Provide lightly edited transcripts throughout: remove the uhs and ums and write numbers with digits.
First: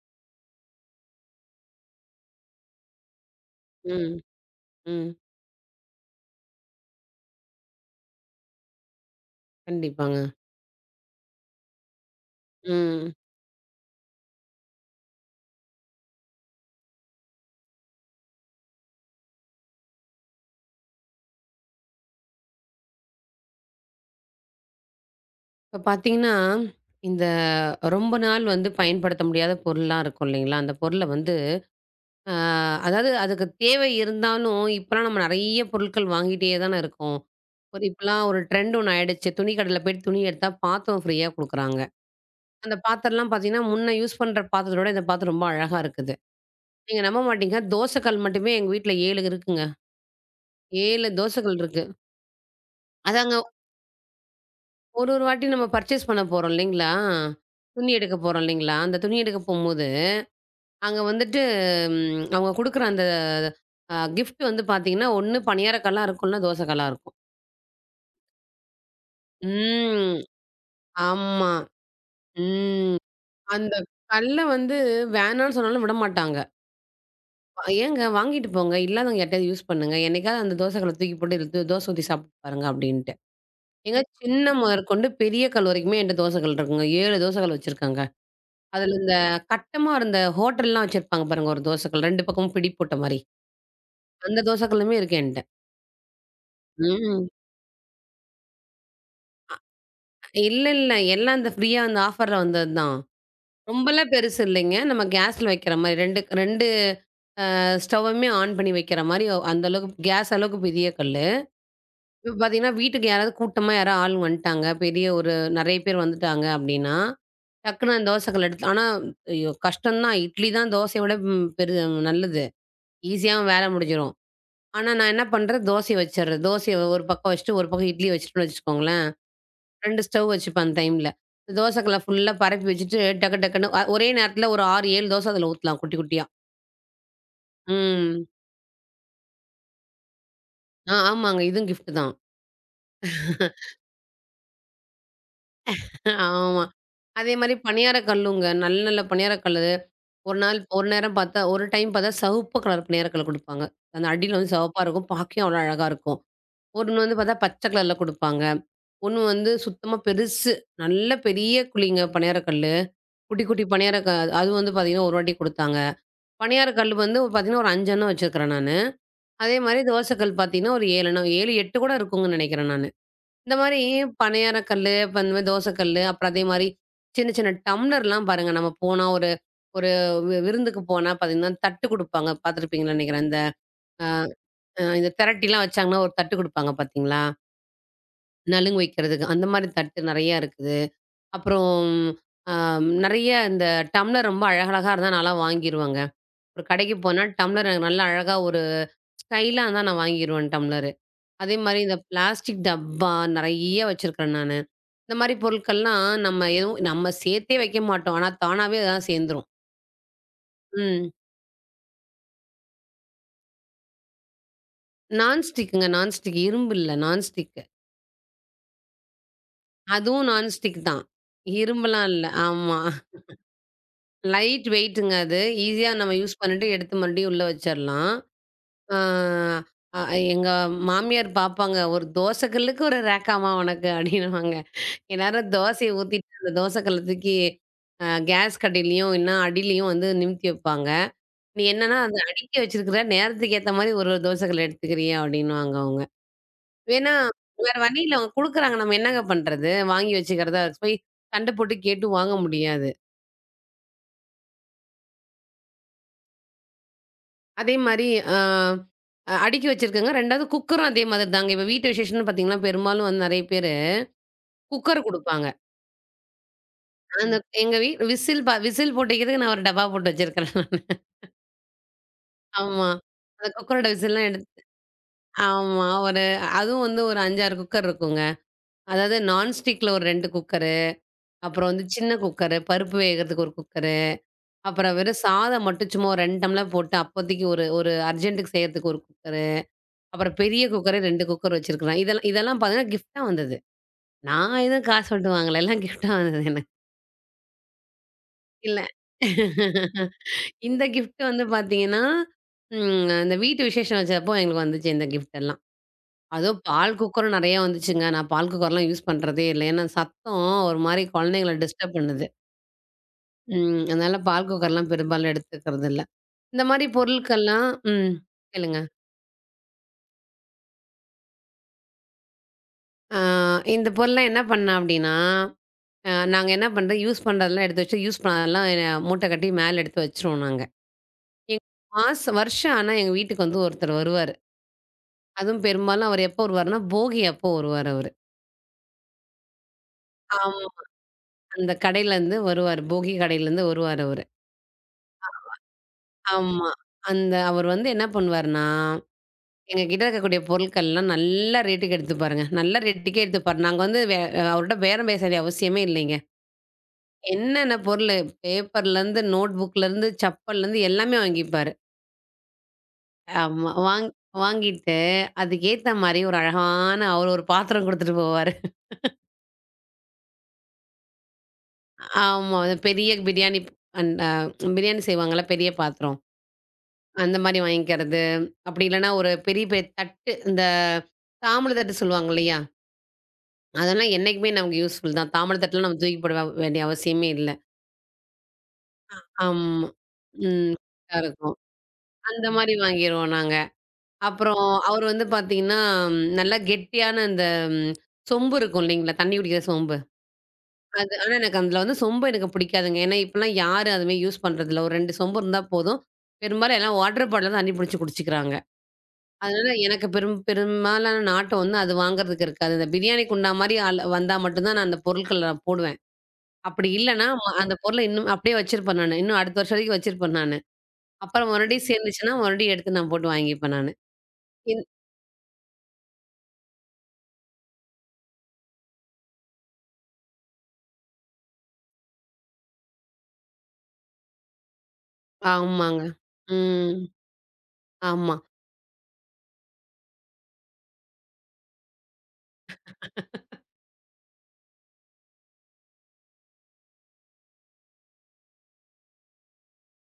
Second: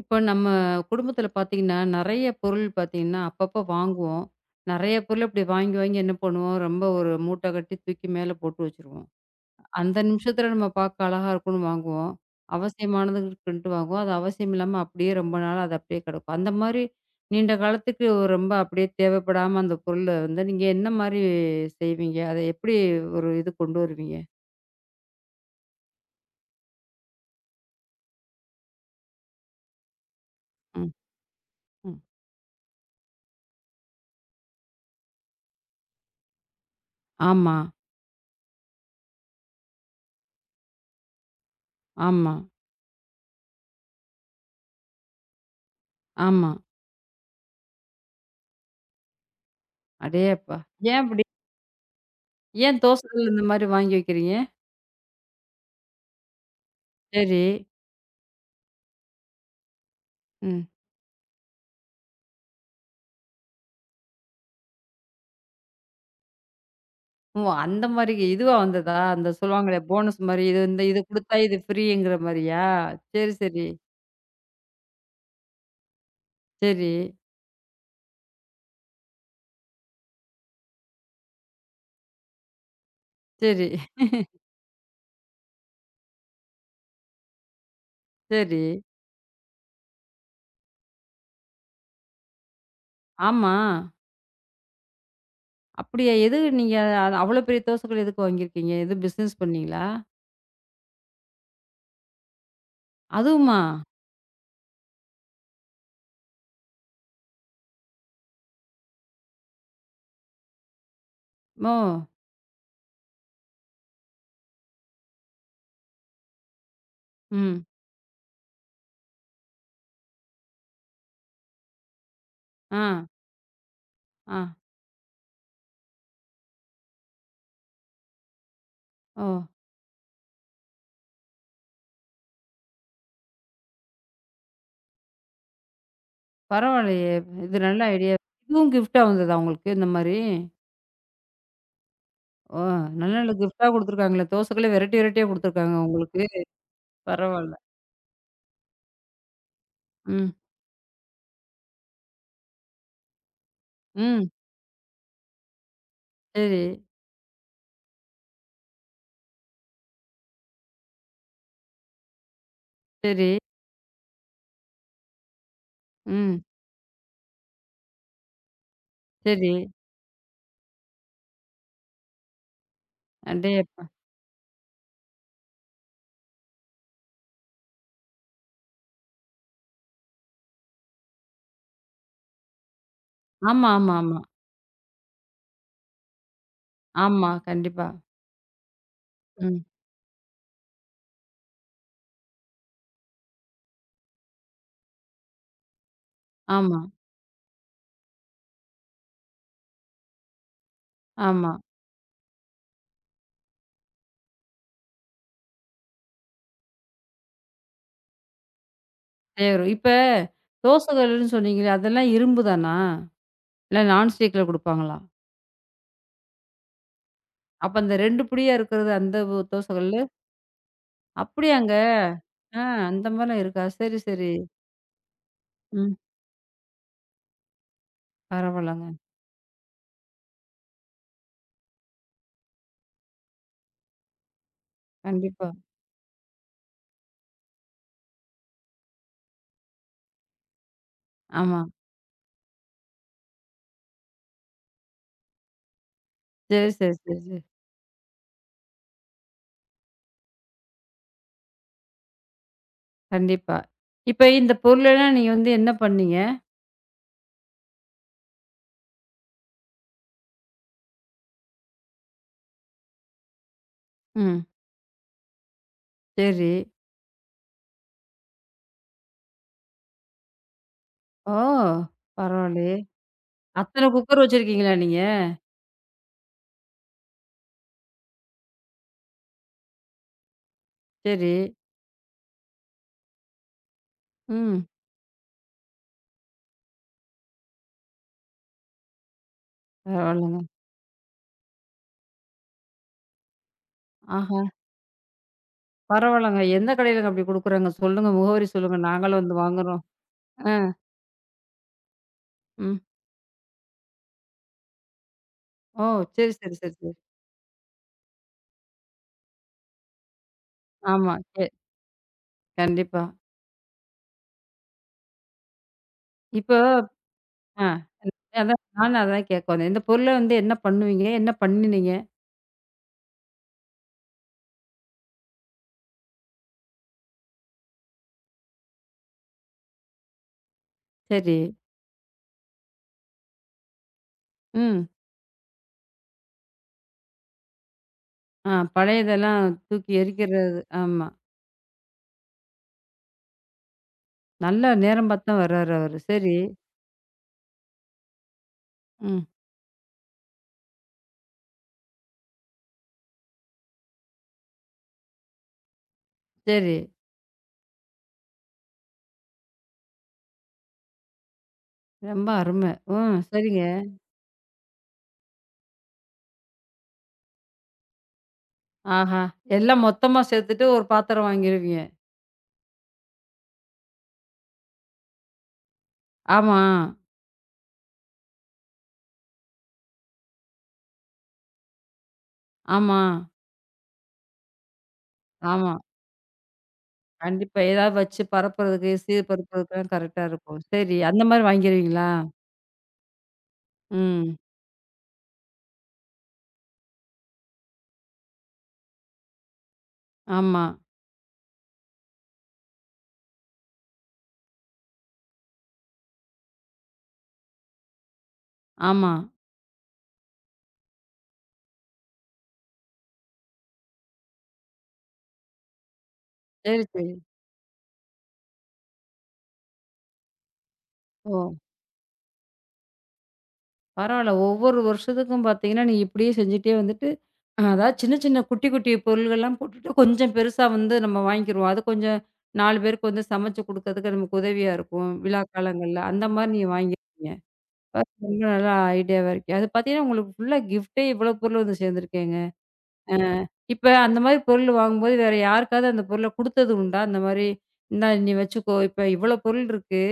இப்போ நம்ம குடும்பத்துல பார்த்தீங்கன்னா, நெறைய பொருள் பார்த்தீங்கன்னா, அப்பப்போ ம், வாங்குவோம். நெறைய ம். பொருள் இப்படி வாங்கி, வாங்கி என்ன பண்ணுவோம், ரொம்ப ஒரு மூட்டை கட்டி தூக்கி மேல போட்டு வச்சுருவோம். அந்த கண்டிப்பாங்க. நிமிஷத்துல நம்ம பார்க்க அழகா இருக்குன்னு வாங்குவோம். ம். அவசியமானதுக்குன்ட்டு வாங்குவோம். அது அவசியம் இல்லாம அப்படியே ரொம்ப நாள் அது அப்படியே கிடக்கும். அந்த மாரி நீண்ட காலத்துக்கு ஒரு ரொம்ப அப்படியே தேவைப்படாம அந்த பொருள வந்து நீங்க என்ன மாரி செய்வீங்க? அத எப்படி ஒரு இது கொண்டு வருவீங்க? இப்ப பார்த்தீங்கன்னா, இந்த ரொம்ப நாள் வந்து பயன்படுத்த முடியாத பொருள்லாம் இருக்கும் இல்லைங்களா? அந்த ம், பொருள வந்து ம். அ அதாவது அதுக்கு தேவை இருந்தாலும், இப்பலாம் நம்ம நெறைய பொருட்கள் வாங்கிட்டே தானே இருக்கோம். ஆமா, ஒரு இப்பலாம் ஒரு ட்ரெண்ட் ஒண்ணு ஆயிடுச்சு. துணி கடையில போயிட்டு துணி எடுத்தா பாத்திரம் ஃப்ரீயா குடுக்குறாங்க. ஆமா, அந்த பாத்திரம்லாம் பார்த்தீங்கன்னா, முன்ன யூஸ் பண்ற பாத்திரத்த விட இந்த பாத்திரம் ரொம்ப அழகா இருக்குது. ஆமா. நீங்க நம்ப மாட்டீங்க, தோசை கல் மட்டுமே எங்க வீட்ல 7 இருக்குங்க. அடேயப்பா! ஏன் 7 அப்படி? தோசை கல் இருக்கு. ஏன் தோசைகள் அதாங்க இந்த மாரி வாங்கி வைக்கிறீங்க? ஒரு ஒரு வாட்டி நம்ம பர்ச்சேஸ் பண்ண போறோம் இல்லைங்களா? சரி. துணி எடுக்க போறோம் இல்லைங்களா? அந்த துணி எடுக்க போம்போது, ம். அங்க வந்துட்டு அவங்க குடுக்குற அந்த கிஃப்ட் வந்து பார்த்தீங்கன்னா, ஒண்ணு பணியார கல்லா இருக்கும், இல்ல தோசை கல்லா இருக்கும். ஓ! அந்த மாரி இதுவா வந்ததா? அந்த சொல்லுவாங்களே ம். போனஸ் மாரி இது இந்த இது குடுத்தா ஆமா. இது ஃப்ரீங்கிற மாரியா? ம். சரி, சரி, அந்த கல்ல வந்து வேணான்னு சொன்னாலும் விடமாட்டாங்க. சரி, "ஏங்க வாங்கிட்டு போங்க. இல்லாதவங்க யார்ட்டயாவது யூஸ் பண்ணுங்க. என்னைக்காவது அந்த தோசை கல்ல தூக்கி போட்டு இதுல தோசை ஊத்தி சாப்பிட்டு பாருங்க" அப்படின்ட்டு. சரி, ஏங்க சின்ன முதற்கொண்டு பெரிய கல் வரைக்குமே என்ட்ட தோசை கல் இருக்குங்க. 7 தோசை கல் வச்சிருக்கேங்க. சரி. அதுல இந்த கட்டமா இருந்த ஹோட்டல்லாம் வச்சிருப்பாங்க பாருங்க ஒரு தோசைக்கல் 2 பக்கமும் பிடி போட்ட மாரி. ஆமா. அந்த தோசைக்கல்லுமே இருக்கு என்ட்ட. அப்படியா? எது நீங்க அது ம். அவ்வளோ பெரிய தோசைகள் எதுக்கு வாங்கியிருக்கீங்க? எதுவும் பிசினஸ் பண்ணீங்களா? இல்ல, இல்ல. எல்லாம் அந்த ஃப்ரீயா அந்த ஆஃபர்ல வந்ததுதான். அதுவுமா? ரொம்பலாம் பெருசு இல்லைங்க. நம்ம கேஸ்ல வைக்கிற மாரி 2 2 ஸ்டவ்வுமே ஆன் பண்ணி வைக்கிற மாரி அந்த அளவுக்கு கேஸ் அளவுக்கு பெரிய கல்லு. ஓ! இப்ப பார்த்தீங்கன்னா, வீட்டுக்கு யாராவது கூட்டமா யாரோ ஆள் வந்துட்டாங்க. பெரிய ஒரு நெறைய பேர் வந்துட்டாங்க அப்படின்னா, ம். டக்குனு அந்த தோசைக்கல்ல எடுத்து ஆனா ஐயோ! கஷ்டம் தான். இட்லி தான் தோசைய விட ம் பெரு நல்லது. ஆ, ஈஸியாவும் வேல முடிஞ்சிரும். ஆ. ஆனா, நான் என்ன பண்றேன், தோசைய வச்சுர்றது. தோசைய ஒரு பக்கம் வச்சுட்டு, ஒரு பக்கம் இட்லி வச்சுட்டோம்னு வச்சுக்கோங்களேன். ஓ! 2 ஸ்டவ் வச்சுப்பேன் அந்த டைம்ல. தோசை கல்ல ஃபுல்லா பரப்பி வச்சுட்டு, டக்கு டக்குன்னு ஒரே நேரத்துல ஒரு 6, 7 தோசை அதுல ஊத்தலாம் குட்டி குட்டியா. பரவாயில்லையே! இது நல்ல ஐடியா. ம். இதுவும் கிஃப்ட்டா வந்ததா உங்களுக்கு இந்த மாரி? ஆமாங்க. இதுவும் கிஃப்ட் தான். ஓ! நல்ல நல்ல கிஃப்ட்டா குடுத்துருக்காங்களே! தோசைகளே வெரைட்டி வெரைட்டியா குடுத்துருக்காங்க உங்களுக்கு. ஆமா. அதே பரவால்ல. மாரி பணியார கல்லுங்க. நல்ல நல்ல பணியார கல்லு. ம். ஒரு நாள் ஒரு நேரம் பார்த்தா ஒரு டைம் பார்த்தா சிவப்பு கலர் பணியார கல்லு குடுப்பாங்க. அந்த ம். அடியில வந்து சிவப்பா இருக்கும். பார்க்கவே அவ்வளோ அழகா இருக்கும். சரி, ஒண்ணு வந்து பார்த்தா பச்சை கலர்ல குடுப்பாங்க. ஒண்ணு வந்து சுத்தமா பெருசு. நல்ல பெரிய குழிங்க பணியார கல்லு. சரி. குட்டி, குட்டி பணியார க அது வந்து பார்த்தீங்கன்னா, 1 வாட்டி குடுத்தாங்க. ம். பணியார கல் வந்து பார்த்தீங்கன்னா, ஒரு 5 எண்ணம் வச்சிருக்கிறேன் நானு. சரி. அதே மாரி தோசை கல் பார்த்தீங்கன்னா, ஒரு 7 எண்ணம் 7, 8 கூட இருக்கும்ன்னு நெனைக்கிறேன் நானு. இந்த மாரி அடேயப்பா! பணியார கல்லு, அப்ப இந்த மாரி தோசை கல்லு, அப்புறம் அதே மாரி சின்ன, சின்ன டம்ளர்லாம் பாருங்க, நம்ம போனா ஒரு ஒரு விருந்துக்கு போனா பார்த்தீங்கன்னா, தட்டு குடுப்பாங்க. பார்த்துருப்பீங்கன்னு நெனைக்கிறேன். இந்த ஆமா, ஆமா, ஆமா. இந்த திரட்டிலாம் வச்சாங்கன்னா, ஒரு தட்டு குடுப்பாங்க பார்த்தீங்களா? ஆமா. கண்டிப்பா. நலுங்கு வைக்கிறதுக்கு. அந்த ம். மாரி தட்டு நெறையா இருக்குது. அப்புறம் அ நெறைய இந்த டம்ளர் ரொம்ப அழகழகா இருந்தா நான்லாம் வாங்கிருவேங்க. ஒரு ஆமா, கடைக்கு போனா டம்ளர் எனக்கு நல்லா அழகா ஒரு ஸ்டைலா இருந்தா நான் வாங்கிருவேன் டம்ளரு. ஆமா. அதே மாரி இந்த பிளாஸ்டிக் டப்பா நெறைய வச்சிருக்கிறேன் நானு. இந்த மாரி பொருட்கள்லாம் நம்ம எதுவும் நம்ம சேர்த்தே வைக்க மாட்டோம். ஆனா தானாவே அதெல்லாம் சேர்ந்துரும். சேரும். இப்ப தோசை ம். கல்லுன்னு சொன்னீங்களே, அதெல்லாம் இரும்பு தானா? இல்ல நான்ஸ்டிக்ல குடுப்பாங்களா? நான்ஸ்டிக்குங்க நான்ஸ்டிக் இரும்பு இல்ல நான்ஸ்டிக். அப்ப அந்த 2 பிடியா இருக்கிறது அந்த ஒ தோசை கல்லு? அதுவும் நான்ஸ்டிக் தான். அப்படியாங்க? இரும்பெல்லாம் இல்ல. ஆ ஆமா. அந்த மாரிலாம் இருக்கா? சரி, சரி. லைட் வெயிட்டுங்க அது. ஈஸியா ம். நம்ம யூஸ் பண்ணிட்டு எடுத்து மறுபடியும் உள்ள வச்சிரலாம். பரவால்லங்க. ஆ அ எங்க மாமியார் பார்ப்பாங்க. "ஒரு தோசை கல்லுக்கு ஒரு ரேக்காம்மா உனக்கு" அப்படின்னுவாங்க. கண்டிப்பா. எல்லாரும் தோசைய ஊத்திட்டு, அந்த தோசை கல்ல தூக்கி கேஸ் கடையிலயும், இல்லன்னா அடியிலயும் வந்து நிமித்தி வைப்பாங்க. ஆமா. நீ என்னன்னா, "அந்த அடுக்கி வச்சிருக்கிற, நேரத்துக்கு ஏத்த மாரி ஒரு ஒரு தோசை கல்ல எடுத்துக்கிறியா?" அப்படின்னுவாங்க அவங்க. சரி, சரி, ஏன்னா, சரி, சரி. வேற வழி இல்ல. அவங்க குடுக்குறாங்க. நம்ம என்னங்க பண்றது? வாங்கி வச்சுக்கிறதா இருக்கு. போய் சண்டை போட்டு கேட்டு வாங்க முடியாது. கண்டிப்பா. இப்ப இந்த பொருளெல்லாம் நீங்க வந்து என்ன பண்ணீங்க? அதே மாரி அ அ அடுக்கி வச்சிருக்கங்க. 2வது குக்கரும் அதே மாதிரி தாங்க. இப்ப வீட்டு விசேஷம்னு பார்த்தீங்கன்னா, பெரும்பாலும் வந்து நெறைய பேரு ம். குக்கர் குடுப்பாங்க. சரி. அந்த எங்க விசில் விசில் போட்டு வைக்கிறதுக்கு நான் ஒரு டப்பா போட்டு வச்சிருக்கிறேன். ஓ! பரவாயில்லயே! ஆமா. அந்த குக்கரோட அத்தன குக்கர் விசில்லாம் எடுத்து வச்சிருக்கீங்களா நீங்க? ஆமா. ஒரு அதுவும் வந்து ஒரு 5, 6 குக்கர் இருக்குங்க. அதாவது நான்ஸ்டிக்ல ஒரு 2 குக்கரு, சரி. அப்புறம் வந்து சின்ன குக்கரு, பருப்பு வேகறதுக்கு ஒரு குக்கரு, ம். அப்புறம் வெறும் சாதம் மட்டும் சும்மா ஒரு 2 டம்ளர் போட்டு அப்போதைக்கு ஒரு ஒரு அர்ஜென்ட்டுக்கு செய்யறதுக்கு ஒரு குக்கரு, அப்புறம் பரவாயில்லங்க. பெரிய குக்கரே 2 குக்கர் வச்சிருக்கிறேன். இதெல்லாம் இதெல்லாம் பார்த்தீங்கன்னா கிஃப்ட்டா வந்தது. ஆஹா! நான் எதுவும் காசு போட்டு வாங்கல. எல்லாம் கிஃப்ட்டா பரவாயில்லங்க. வந்தது எனக்கு. எந்த கடையிலங்க அப்படி குடுக்குறாங்க? சொல்லுங்க. முகவரி சொல்லுங்க. இல்ல. நாங்களும் வந்து வாங்குறோம். ஆ. இந்த கிஃப்ட் வந்து பார்த்தீங்கன்னா, ம். இந்த வீட்டு விசேஷம் வச்சப்போ எங்களுக்கு வந்துச்சு இந்த கிஃப்ட் எல்லாம். ஓ! சரி, சரி, அதுவும் சரி, சரி. பால் குக்கரும் நெறைய வந்துச்சுங்க. நான் பால் குக்கர்லாம் யூஸ் பண்றதே இல்ல. ஏன்னா சத்தம் ஒரு மாரி ஆமா. குழந்தைங்கள டிஸ்டர்ப் பண்ணுது. கண்டிப்பா. ம். அதனால பால் குக்கர்லாம் பெரும்பாலும் எடுத்துக்கிறது இல்ல. இப்போ இந்த மாரி ஆ பொருட்கள்லாம் ம். அதான் கேளுங்க. நானும் அதான் கேட்க வந்தேன். இந்த பொருள வந்து என்ன பண்ணுவீங்க? என்ன பண்ணினீங்க? ஆ இந்த பொருள்லாம் என்ன பண்ணேன் அப்டின்னா, நாங்க என்ன பண்றோம், யூஸ் பண்றதெல்லாம் எடுத்து வச்சு, யூஸ் பண்ணாதெல்லாம் எ மூட்ட கட்டி மேல எடுத்து வச்சுருவோம் நாங்க. சரி. எங் மாசம் வருஷம் ஆனா எங்க வீட்டுக்கு வந்து ஒருத்தர் வருவாரு. ம். அதுவும் பெரும்பாலும் அவர் எப்போ வருவாருன்னா, போகி அப்போ வருவாரு அவரு. ஆ பழையதெல்லாம் தூக்கி எரிக்கிறது. ஆமா. ஆமா. அந்த கடையிலருந்து வருவாரு. போகி கடையிலருந்து வருவாரு அவரு. நல்ல நேரம் பார்த்து தான் வர்றாரு அவரு. சரி. ஆமா. அந்த அவர் வந்து என்ன பண்ணுவாருன்னா, ம். எங்க கிட்ட இருக்கக்கூடிய பொருட்கள்லாம் நல்ல ரேட்டுக்கு எடுத்துப்பாருங்க. நல்ல ரேட்டுக்கே எடுத்துப்பாரு. நாங்க வந்து வே அவர்ட்ட பேரம் பேச வேண்டிய அவசியமே இல்லைங்க. சரி. என்னென்ன பொருளு பேப்பர்லேருந்து, நோட் புக்லேருந்து, செப்பல்லேருந்து எல்லாமே வாங்கிப்பாரு. ரொம்ப அருமை. ம். சரிங்க. ஆமா. வாங்கிட்டு அதுக்கேத்த மாரி ஒரு அழகான அவரு ஒரு பாத்திரம் குடுத்துட்டு போவாரு. ஆஹா! எல்லாம் மொத்தமா சேர்த்துட்டு ஒரு பாத்திரம் வாங்கிருவீங்க. ஆமா. அது பெரிய பிரியாணி அந்த பிரியாணி செய்வாங்கல்ல பெரிய பாத்திரம். ஆமா, அந்த மாரி வாங்கிக்கிறது. அப்படி இல்லைன்னா ஒரு பெரிய பெரிய தட்டு இந்த தாம்பூல தட்டு சொல்லுவாங்க இல்லையா? ஆமா, அதெல்லாம் என்னைக்குமே நமக்கு யூஸ்ஃபுல் தான். தாம்பல ஆமா. தட்டலாம் நம்ம தூக்கி போட வேண்டிய அவசியமே இல்ல. கண்டிப்பா. ஏதாவது வச்சு பரப்புறதுக்கு, சீர் ஆமா. பரப்புறதுக்குலாம் கரெக்ட்டா இருக்கும். ம். சரி, கரெக்ட்டா அந்த மாரி இருக்கும். வாங்கிருவீங்களா? அந்த மாரி வாங்கிருவோம் நாங்க. ம். அப்புறம் அவரு வந்து பார்த்தீங்கன்னா, நல்லா கெட்டியான இந்த ம், சொம்பு இருக்கும் இல்லைங்களா? தண்ணி குடிக்கிற சொம்பு. ஆமா, அது ஆனா எனக்கு அதில வந்து சொம்பு எனக்கு பிடிக்காதுங்க. ஏன்னா, இப்பலாம் யாரும் அதுமாரி யூஸ் பண்றதில்ல. ஒரு 2 சொம்பு இருந்தா போதும். பெரும்பாலும் எல்லாம் வாட்டர் பாட்டில்ல தான் தண்ணி புடிச்சு குடிச்சுக்கிறாங்க. ஆமா. அதனால எனக்கு பெரும்பாலான நாட்டம் வந்து அது வாங்குறதுக்கு இருக்காது. இந்த பிரியாணி குண்டா மாரி ஆள் வந்தா மட்டும் தான் நான் அந்த பொருட்கள நான் போடுவேன். சரி, அப்படி சரி. இல்லன்னா, அந்த பொருள இன்னும் அப்படியே வச்சிருப்பேன் நானு. இன்னும் அடுத்த வருஷம் வரைக்கும் வச்சிருப்பேன் நானு. ஓ! அப்புறம் மறுபடியும் சேர்ந்துச்சுன்னா, மறுபடியும் எடுத்து நான் போட்டு வாங்கிப்பேன் நானு. பரவால்ல. ஒவ்வொரு இன் வருஷத்துக்கும் பார்த்தீங்கன்னா, நீங்க இப்படியே செஞ்சுட்டே வந்துட்டு, அதாவது சின்ன சின்ன குட்டி குட்டி பொருள்கள்லாம் போட்டுட்டு, கொஞ்சம் பெருசா வந்து நம்ம வாங்கிக்கிருவோம். அது கொஞ்சம் 4 பேருக்கு வந்து சமைச்சு குடுக்கறதுக்கு நமக்கு உதவியா இருக்கும். விழா காலங்கள்ல. ஆமாங்க. அந்த மாரி நீங்க ம். வாங்கியிருக்கீங்க. ஆ, ஆமா. ரொம்ப நல்ல ஐடியாவா இருக்கே. அது பார்த்தீங்கன்னா, உங்களுக்கு ஃபுல்லா கிஃப்ட்டே இவ்ளோ பொருள் வந்து சேர்ந்துருக்கேங்க. ஆ இப்ப அந்த மாரி பொருள் வாங்கும்போது, வேற யாருக்காவது அந்த பொருள குடுத்தது உண்டா? அந்த மாரி, "இந்தா நீ வச்சுக்கோ. இப்ப இவ்ளோ பொருள் இருக்கு.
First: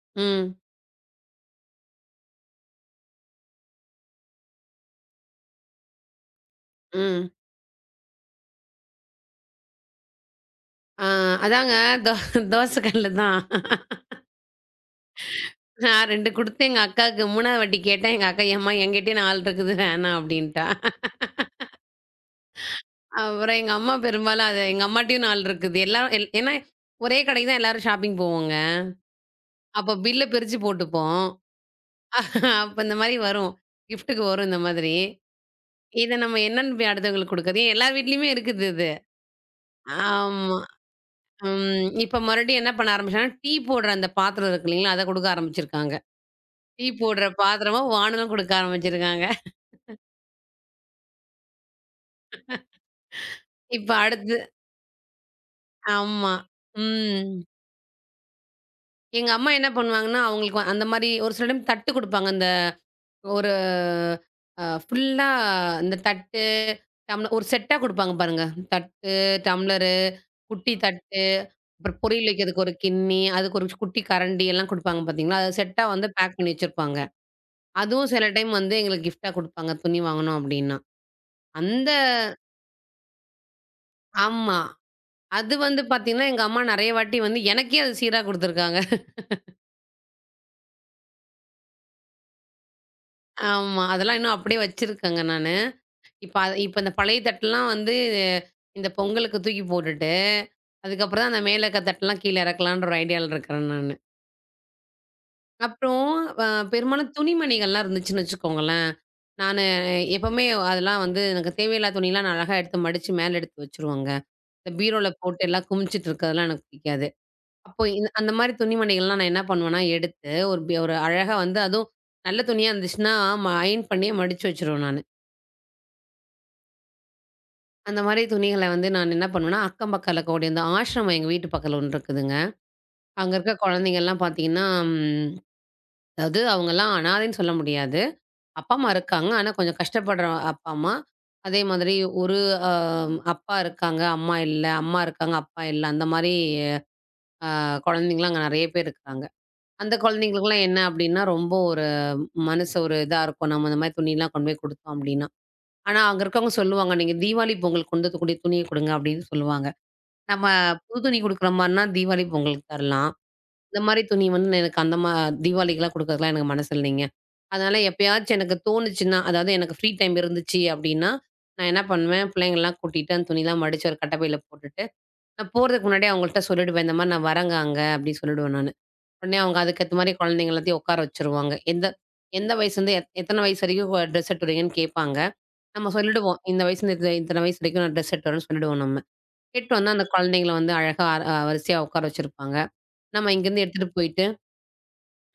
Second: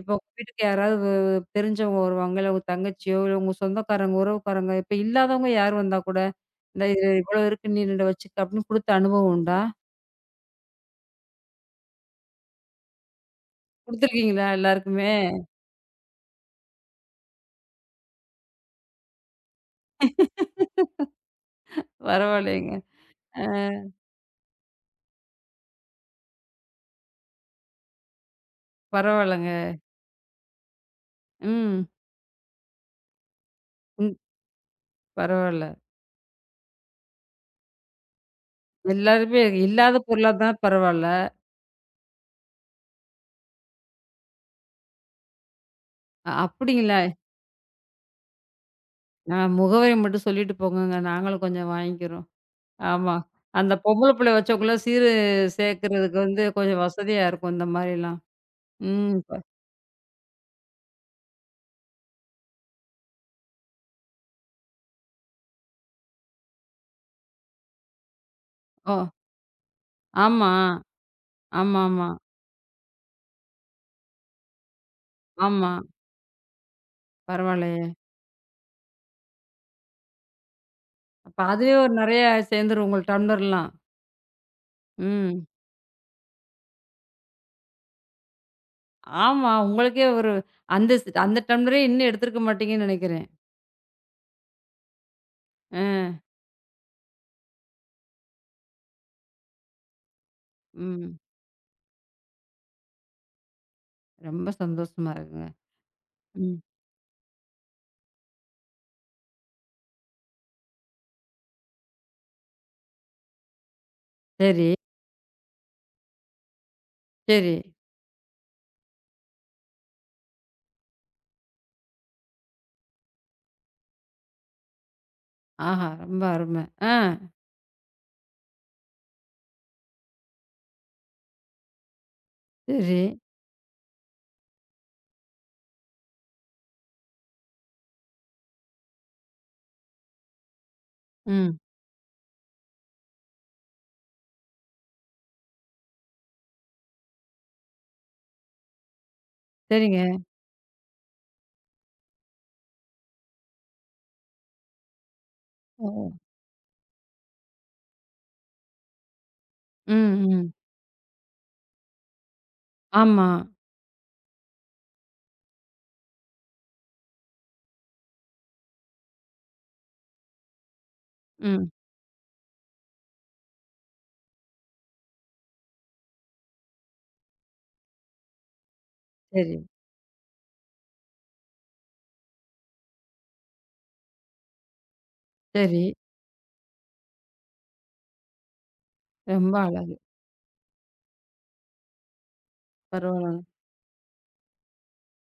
இப்ப உங்க ம். வீட்டுக்கு யாராவது தெரிஞ்சவங்க வருவாங்க. இல்ல உங்க தங்கச்சியோ, இல்ல உங்க சொந்தக்காரங்க, உறவுக்காரங்க, இப்ப இல்லாதவங்க யார் வந்தா கூட, "இந்தா இது ம். இவ்ளோ இருக்கு. நீ இத வச்சுக்க." அப்படின்னு குடுத்த அனுபவம் உண்டா? ஆ அதாங்க தோ தோசை கல்லு தான். குடுத்துருக்கீங்களா எல்லாருக்குமே? நான் 2 குடுத்து எங்க அக்காவுக்கு 3வது வாட்டி கேட்டேன். எங்க அக்கா, "ஏம்மா என்கிட்டயே 4 இருக்குது வேணாம்" அப்படின்ட்டா. பரவாயில்லைங்க. ஆ அப்புறம் எங்க அம்மா பெரும்பாலும் அது எங்க அம்மாட்டயும் 4 இருக்குது. எல்லாரும் ஏன்னா ஒரே கடைக்கு தான் எல்லாரும் ஷாப்பிங் போவோங்க. பரவாயில்லங்க. அப்போ பில்ல பிரிச்சு போட்டுப்போம். ம். அப்ப இந்த மாரி வரும். ம். கிஃப்ட்டுக்கு வரும் இந்த மாதிரி. பரவால்ல. இத நம்ம என்னன்னு போய் அடுத்தவங்களுக்கு குடுக்குறது? எல்லார் வீட்லயுமே இருக்குது இது. எல்லாருமே இல்லாத பொருளா இருந்தா ஆமா. பரவால்ல. ம். இப்ப மறுபடியும் என்ன பண்ண ஆரம்பிச்சாங்கன்னா, டீ போடுற அந்த பாத்திரம் இருக்கு இல்லீங்களா? அத குடுக்க ஆரம்பிச்சிருக்காங்க. டீ அப்படிங்களா? போடுற பாத்திரமும், வாணலும் குடுக்க ஆரம்பிச்சிருக்காங்க. முகவரி மட்டும் சொல்லிட்டு போங்கங்க. நாங்களும் கொஞ்சம் வாங்கிக்கிறோம். ஆமா. அந்த இப்ப பொம்பள புள்ளைய அடுத்து வச்சவங்கலாம் சேர்க்கறதுக்கு ஆமா. வந்து கொஞ்சம் வசதியா ம். இருக்கும் இந்த மாரிலாம். ம். எங்க அம்மா என்ன பண்ணுவாங்கன்னா, அவங்களுக்கு அந்த மாரி ஒரு சில டைம் தட்டு குடுப்பாங்க. அந்த ஒரு ஃபுல்லா இந்த தட்டு, டம்ளர் ஒரு செட்டா குடுப்பாங்க பாருங்க. ஓ! தட்டு, டம்ளரு, ஆமா. குட்டி தட்டு, அப்புறம் ஆமாமா. பொரியல் வைக்கிறதுக்கு ஒரு கிண்ணி, அதுக்கு ஒரு குட்டி கரண்டி எல்லாம் குடுப்பாங்க பார்த்தீங்களா? அது ஆமா. செட்டா வந்து பேக் பண்ணி வச்சிருப்பாங்க. பரவாயில்லையே! அதுவும் சில டைம் வந்து எங்களுக்கு கிஃப்ட்டா குடுப்பாங்க, துணி வாங்கணும் அப்டின்னா. அப்ப அதுவே அந்த ஒரு நெறையா சேர்ந்துரும் உங்கள் டம்ளர்லாம். ஆமா. ம். அது வந்து பார்த்தீங்கன்னா, எங்க அம்மா நெறைய வாட்டி வந்து எனக்கே அது சீரா குடுத்துருக்காங்க. ஆமா. உங்களுக்கே ஒரு அந்த டம்ளரே இன்னும் எடுத்திருக்க மாட்டீங்கன்னு நெனைக்கிறேன். ஆமா. அதெல்லாம் இன்னும் அப்படியே வச்சிருக்கேங்க நானு. அ. இப்ப இந்த பழைய தட்டெல்லாம் வந்து, இந்த பொங்கலுக்கு தூக்கி போட்டுட்டு, ம். அதுக்கப்புறம் தான் அந்த மேல இருக்க தட்டெல்லாம் கீழ இறக்கலான்ற ஒரு ஐடியால இருக்கிறேன் நானு. ரொம்ப சந்தோஷமா இருக்குங்க. அப்புறம் அ ம். பெரும்பாலும் துணிமணிகள்லாம் இருந்துச்சுன்னு வச்சுக்கோங்களேன், நானு எப்பவுமே அதெல்லாம் வந்து எனக்கு தேவையில்லாத துணிலாம் நான் அழகா எடுத்து மடிச்சு மேல எடுத்து வச்சுருவேங்க. சரி, இந்த பீரோல போட்டு எல்லாம் குமிச்சிட்டு இருக்கிறதெல்லாம் எனக்கு பிடிக்காது. சரி. அப்போ இந்த அந்த மாரி துணிமணிகள்லாம் நான் என்ன பண்ணுவேன்னா, எடுத்து ஒரு அழகா வந்து அதுவும் நல்ல துணியா இருந்துச்சுன்னா, அயர்ன் பண்ணியே மடிச்சு வச்சுருவேன் நானு. ஆஹா! ரொம்ப அருமை. ஆ. அந்த மாரி துணிகள வந்து நான் என்ன பண்ணுவேன்னா, அக்கம் பக்கத்தில இருக்கக்கூடிய இந்த ஆஷ்ரமம் எங்க வீட்டு பக்கத்தில ஒண்ணு இருக்குதுங்க. சரி. அங்க இருக்க குழந்தைங்கள்லாம் பார்த்தீங்கன்னா, ம் அதாவது அவங்கலாம் அனாதைன்னு சொல்ல முடியாது. அப்பா, அம்மா இருக்காங்க. ஆனா கொஞ்சம் கஷ்டப்படுற அப்பா, அம்மா. ம். அதே மாதிரி ஒரு அ அப்பா இருக்காங்க, அம்மா இல்ல. அம்மா இருக்காங்க, அப்பா இல்ல. அந்த மாரி அ குழந்தைங்கலாம் அங்க நெறைய பேர் இருக்காங்க. அந்த சரிங்க. குழந்தைங்களுக்குலாம் என்ன அப்டின்னா, ரொம்ப ஒரு மனசு ஒரு இதா இருக்கும். நம்ம இந்த மாரி துணிலாம் கொண்டு போய் குடுத்தோம் அப்டின்னா. ஆனா ஓ! அங்க இருக்கவங்க சொல்லுவாங்க, "நீங்க தீபாவளி, பொங்கலுக்கு கொண்டு வந்து கூடிய துணிய குடுங்க" அப்டின்னு சொல்லுவாங்க. ம், நம்ம ம். புது துணி குடுக்குற மாரின்னா, தீபாவளி, பொங்கலுக்கு தரலாம். ஆமா. இந்த மாரி துணி வந்து எனக்கு அந்த மா தீபாவளிக்குலாம் குடுக்கறதுக்குலாம் எனக்கு மனசு இல்லைங்க. அதனால எப்பயாச்சும் எனக்கு தோணுச்சுன்னா, அதாவது எனக்கு ஃப்ரீ டைம் இருந்துச்சு அப்டின்னா, ம். நான் என்ன பண்ணுவேன், பிள்ளைங்கலாம் கூட்டிட்டு, அந்த துணிலாம் மடிச்சு ஒரு கட்டப்பையில போட்டுட்டு, நான் போறதுக்கு முன்னாடியே அவங்கள்ட்ட சொல்லிடுவேன். இந்த மாரி நான் வரேங்க அங்க அப்டின்னு சொல்லிடுவேன் நானு. உடனே சரி. அவங்க அதுக்கேத்த மாரி குழந்தைங்க எல்லாத்தையும் உட்கார வச்சுருவாங்க. எந்த எந்த வயசுலருந்து எத்தன வயசு வரைக்கும் ட்ரெஸ் எடுத்து வரீங்கன்னு கேட்பாங்க. சரி. நம்ம சொல்லிடுவோம். இந்த வயசுலருந்து இத்தன வயசு வரைக்கும் நான் ட்ரெஸ் எடுத்து வரேன்னு சொல்லிடுவோம் நம்ம. ரொம்ப எட்டு வந்து அழகு. அந்த குழந்தைங்கள வந்து அழகா வரிசையா உட்கார வச்சிருப்பாங்க. நம்ம பரவால்லங்க. இங்கேருந்து எடுத்துட்டு போயிட்டு,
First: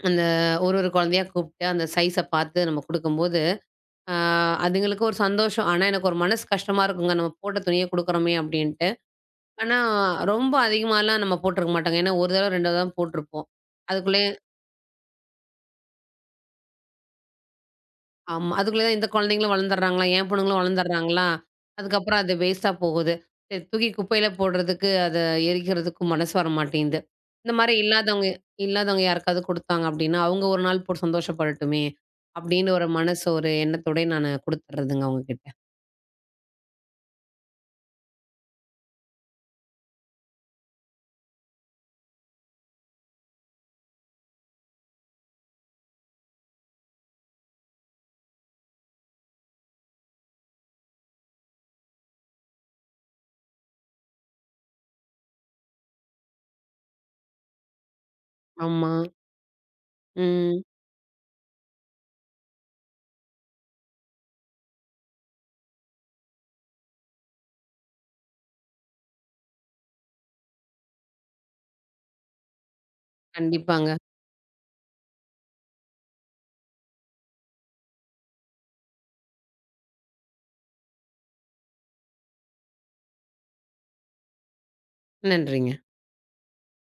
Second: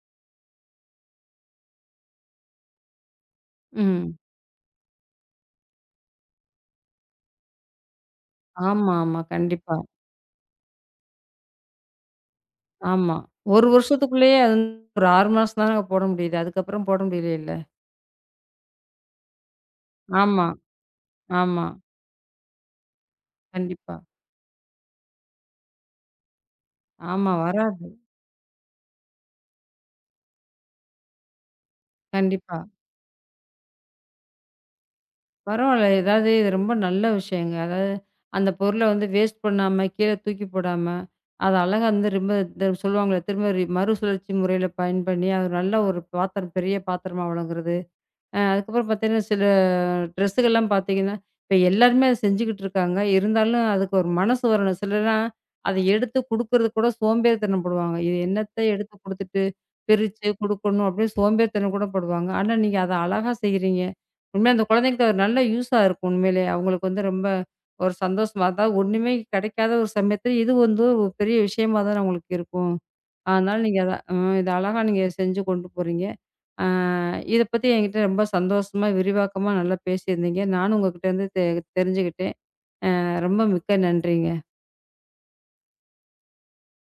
அந்த ஒரு ஒரு குழந்தையா கூப்பிட்டு, அந்த சைஸ பார்த்து நம்ம குடுக்கும்போது, ம். ஆ அதுங்களுக்கு ஒரு சந்தோஷம். ஆனா எனக்கு ஒரு மனசு கஷ்டமா இருக்குங்க. நம்ம போட்ட துணிய குடுக்குறோமே அப்படின்ட்டு. ஆமா, ஆமா. கண்டிப்பா. ஆனா ரொம்ப அதிகமாலாம் நம்ம போட்டுருக்க மாட்டோங்க. ஏன்னா, ஒரு தடவ, 2 தடவ தான் ஆமா. போட்டுருப்போம். 1 அதுக்குள்ளயே வருஷத்துக்குள்ளேயே அது ஒரு 6 மாசம் தானங்க போட முடியுது. அதுக்கப்புறம் போட முடியலையேல்ல. ஆமா. அதுக்குள்ள தான் இந்த குழந்தைங்களும் வளர்ந்துடுறாங்களா? என் ஆமா, பொண்ணுங்களும் வளர்ந்துடுறாங்களா? ஆமா. அதுக்கப்புறம் அது வேஸ்ட்டா போகுது. சரி தூக்கி கண்டிப்பா. குப்பையில போடுறதுக்கு, அத எரிக்கிறதுக்கு மனசு வர மாட்டேங்குது. ஆமா இந்த மாரி வராது. இல்லாதவங்க இல்லாதவங்க யாருக்காவது குடுத்தாங்க அப்டின்னா, அவங்க ஒரு நாள் போட்டு சந்தோஷப்படட்டுமே! கண்டிப்பா. அப்படின்னு ஒரு மனசு ஒரு எண்ணத்தோடயே நானு குடுத்துடுறதுங்க அவங்க கிட்ட. பரவால்ல. ஏதாவது இது ரொம்ப நல்ல விஷயங்க. அதாவது அந்த பொருள வந்து வேஸ்ட் பண்ணாம, கீழ தூக்கி போடாம, அது அழகா வந்து ரொம்ப இந்த சொல்லுவாங்கள்ல திரும்ப ரி மறுசுழற்சி முறையில பயன் பண்ணி, அது நல்ல ஒரு பாத்திரம் பெரிய பாத்திரமா வழங்குறது. அ அதுக்கப்புறம் பார்த்தீங்கன்னா, சில ட்ரெஸ்ஸுகள்லாம் பார்த்தீங்கன்னா, இப்ப எல்லாருமே அத செஞ்சுகிட்டு இருக்காங்க. இருந்தாலும் அதுக்கு ஒரு மனசு வரணும். சிலர்லாம் அத எடுத்து குடுக்கறதுக்கு கூட சோம்பேறித்தனம் படுவாங்க. இது என்னத்த ஆமா. எடுத்து குடுத்துட்டு, பிரிச்சு ம். குடுக்கணும் அப்படின்னு சோம்பேறித்தனம் கூட படுவாங்க. ஆனா, நீங்க அத அழகா செய்றீங்க. உண்மையா அந்த குழந்தைங்களுக்கு அது நல்ல யூஸா இருக்கும் உண்மையிலே. அவங்களுக்கு வந்து ரொம்ப ஒரு சந்தோஷமா அதாவது ஒண்ணுமே கிடைக்காத ஒரு சமயத்துல இது வந்து ஒரு பெரிய விஷயமா தான அவங்களுக்கு இருக்கும். அதனால நீங்க கண்டிப்பாங்க. அத அ இத அழகா நீங்க செஞ்சு கொண்டு போறீங்க. ஆ இத பத்தி என்கிட்ட ரொம்ப சந்தோஷமா, விரிவாக்கமா நல்லா பேசியிருந்தீங்க. நானும் உங்ககிட்ட இருந்து தெரிஞ்சுக்கிட்டேன். ரொம்ப மிக்க நன்றிங்க. நன்றிங்க.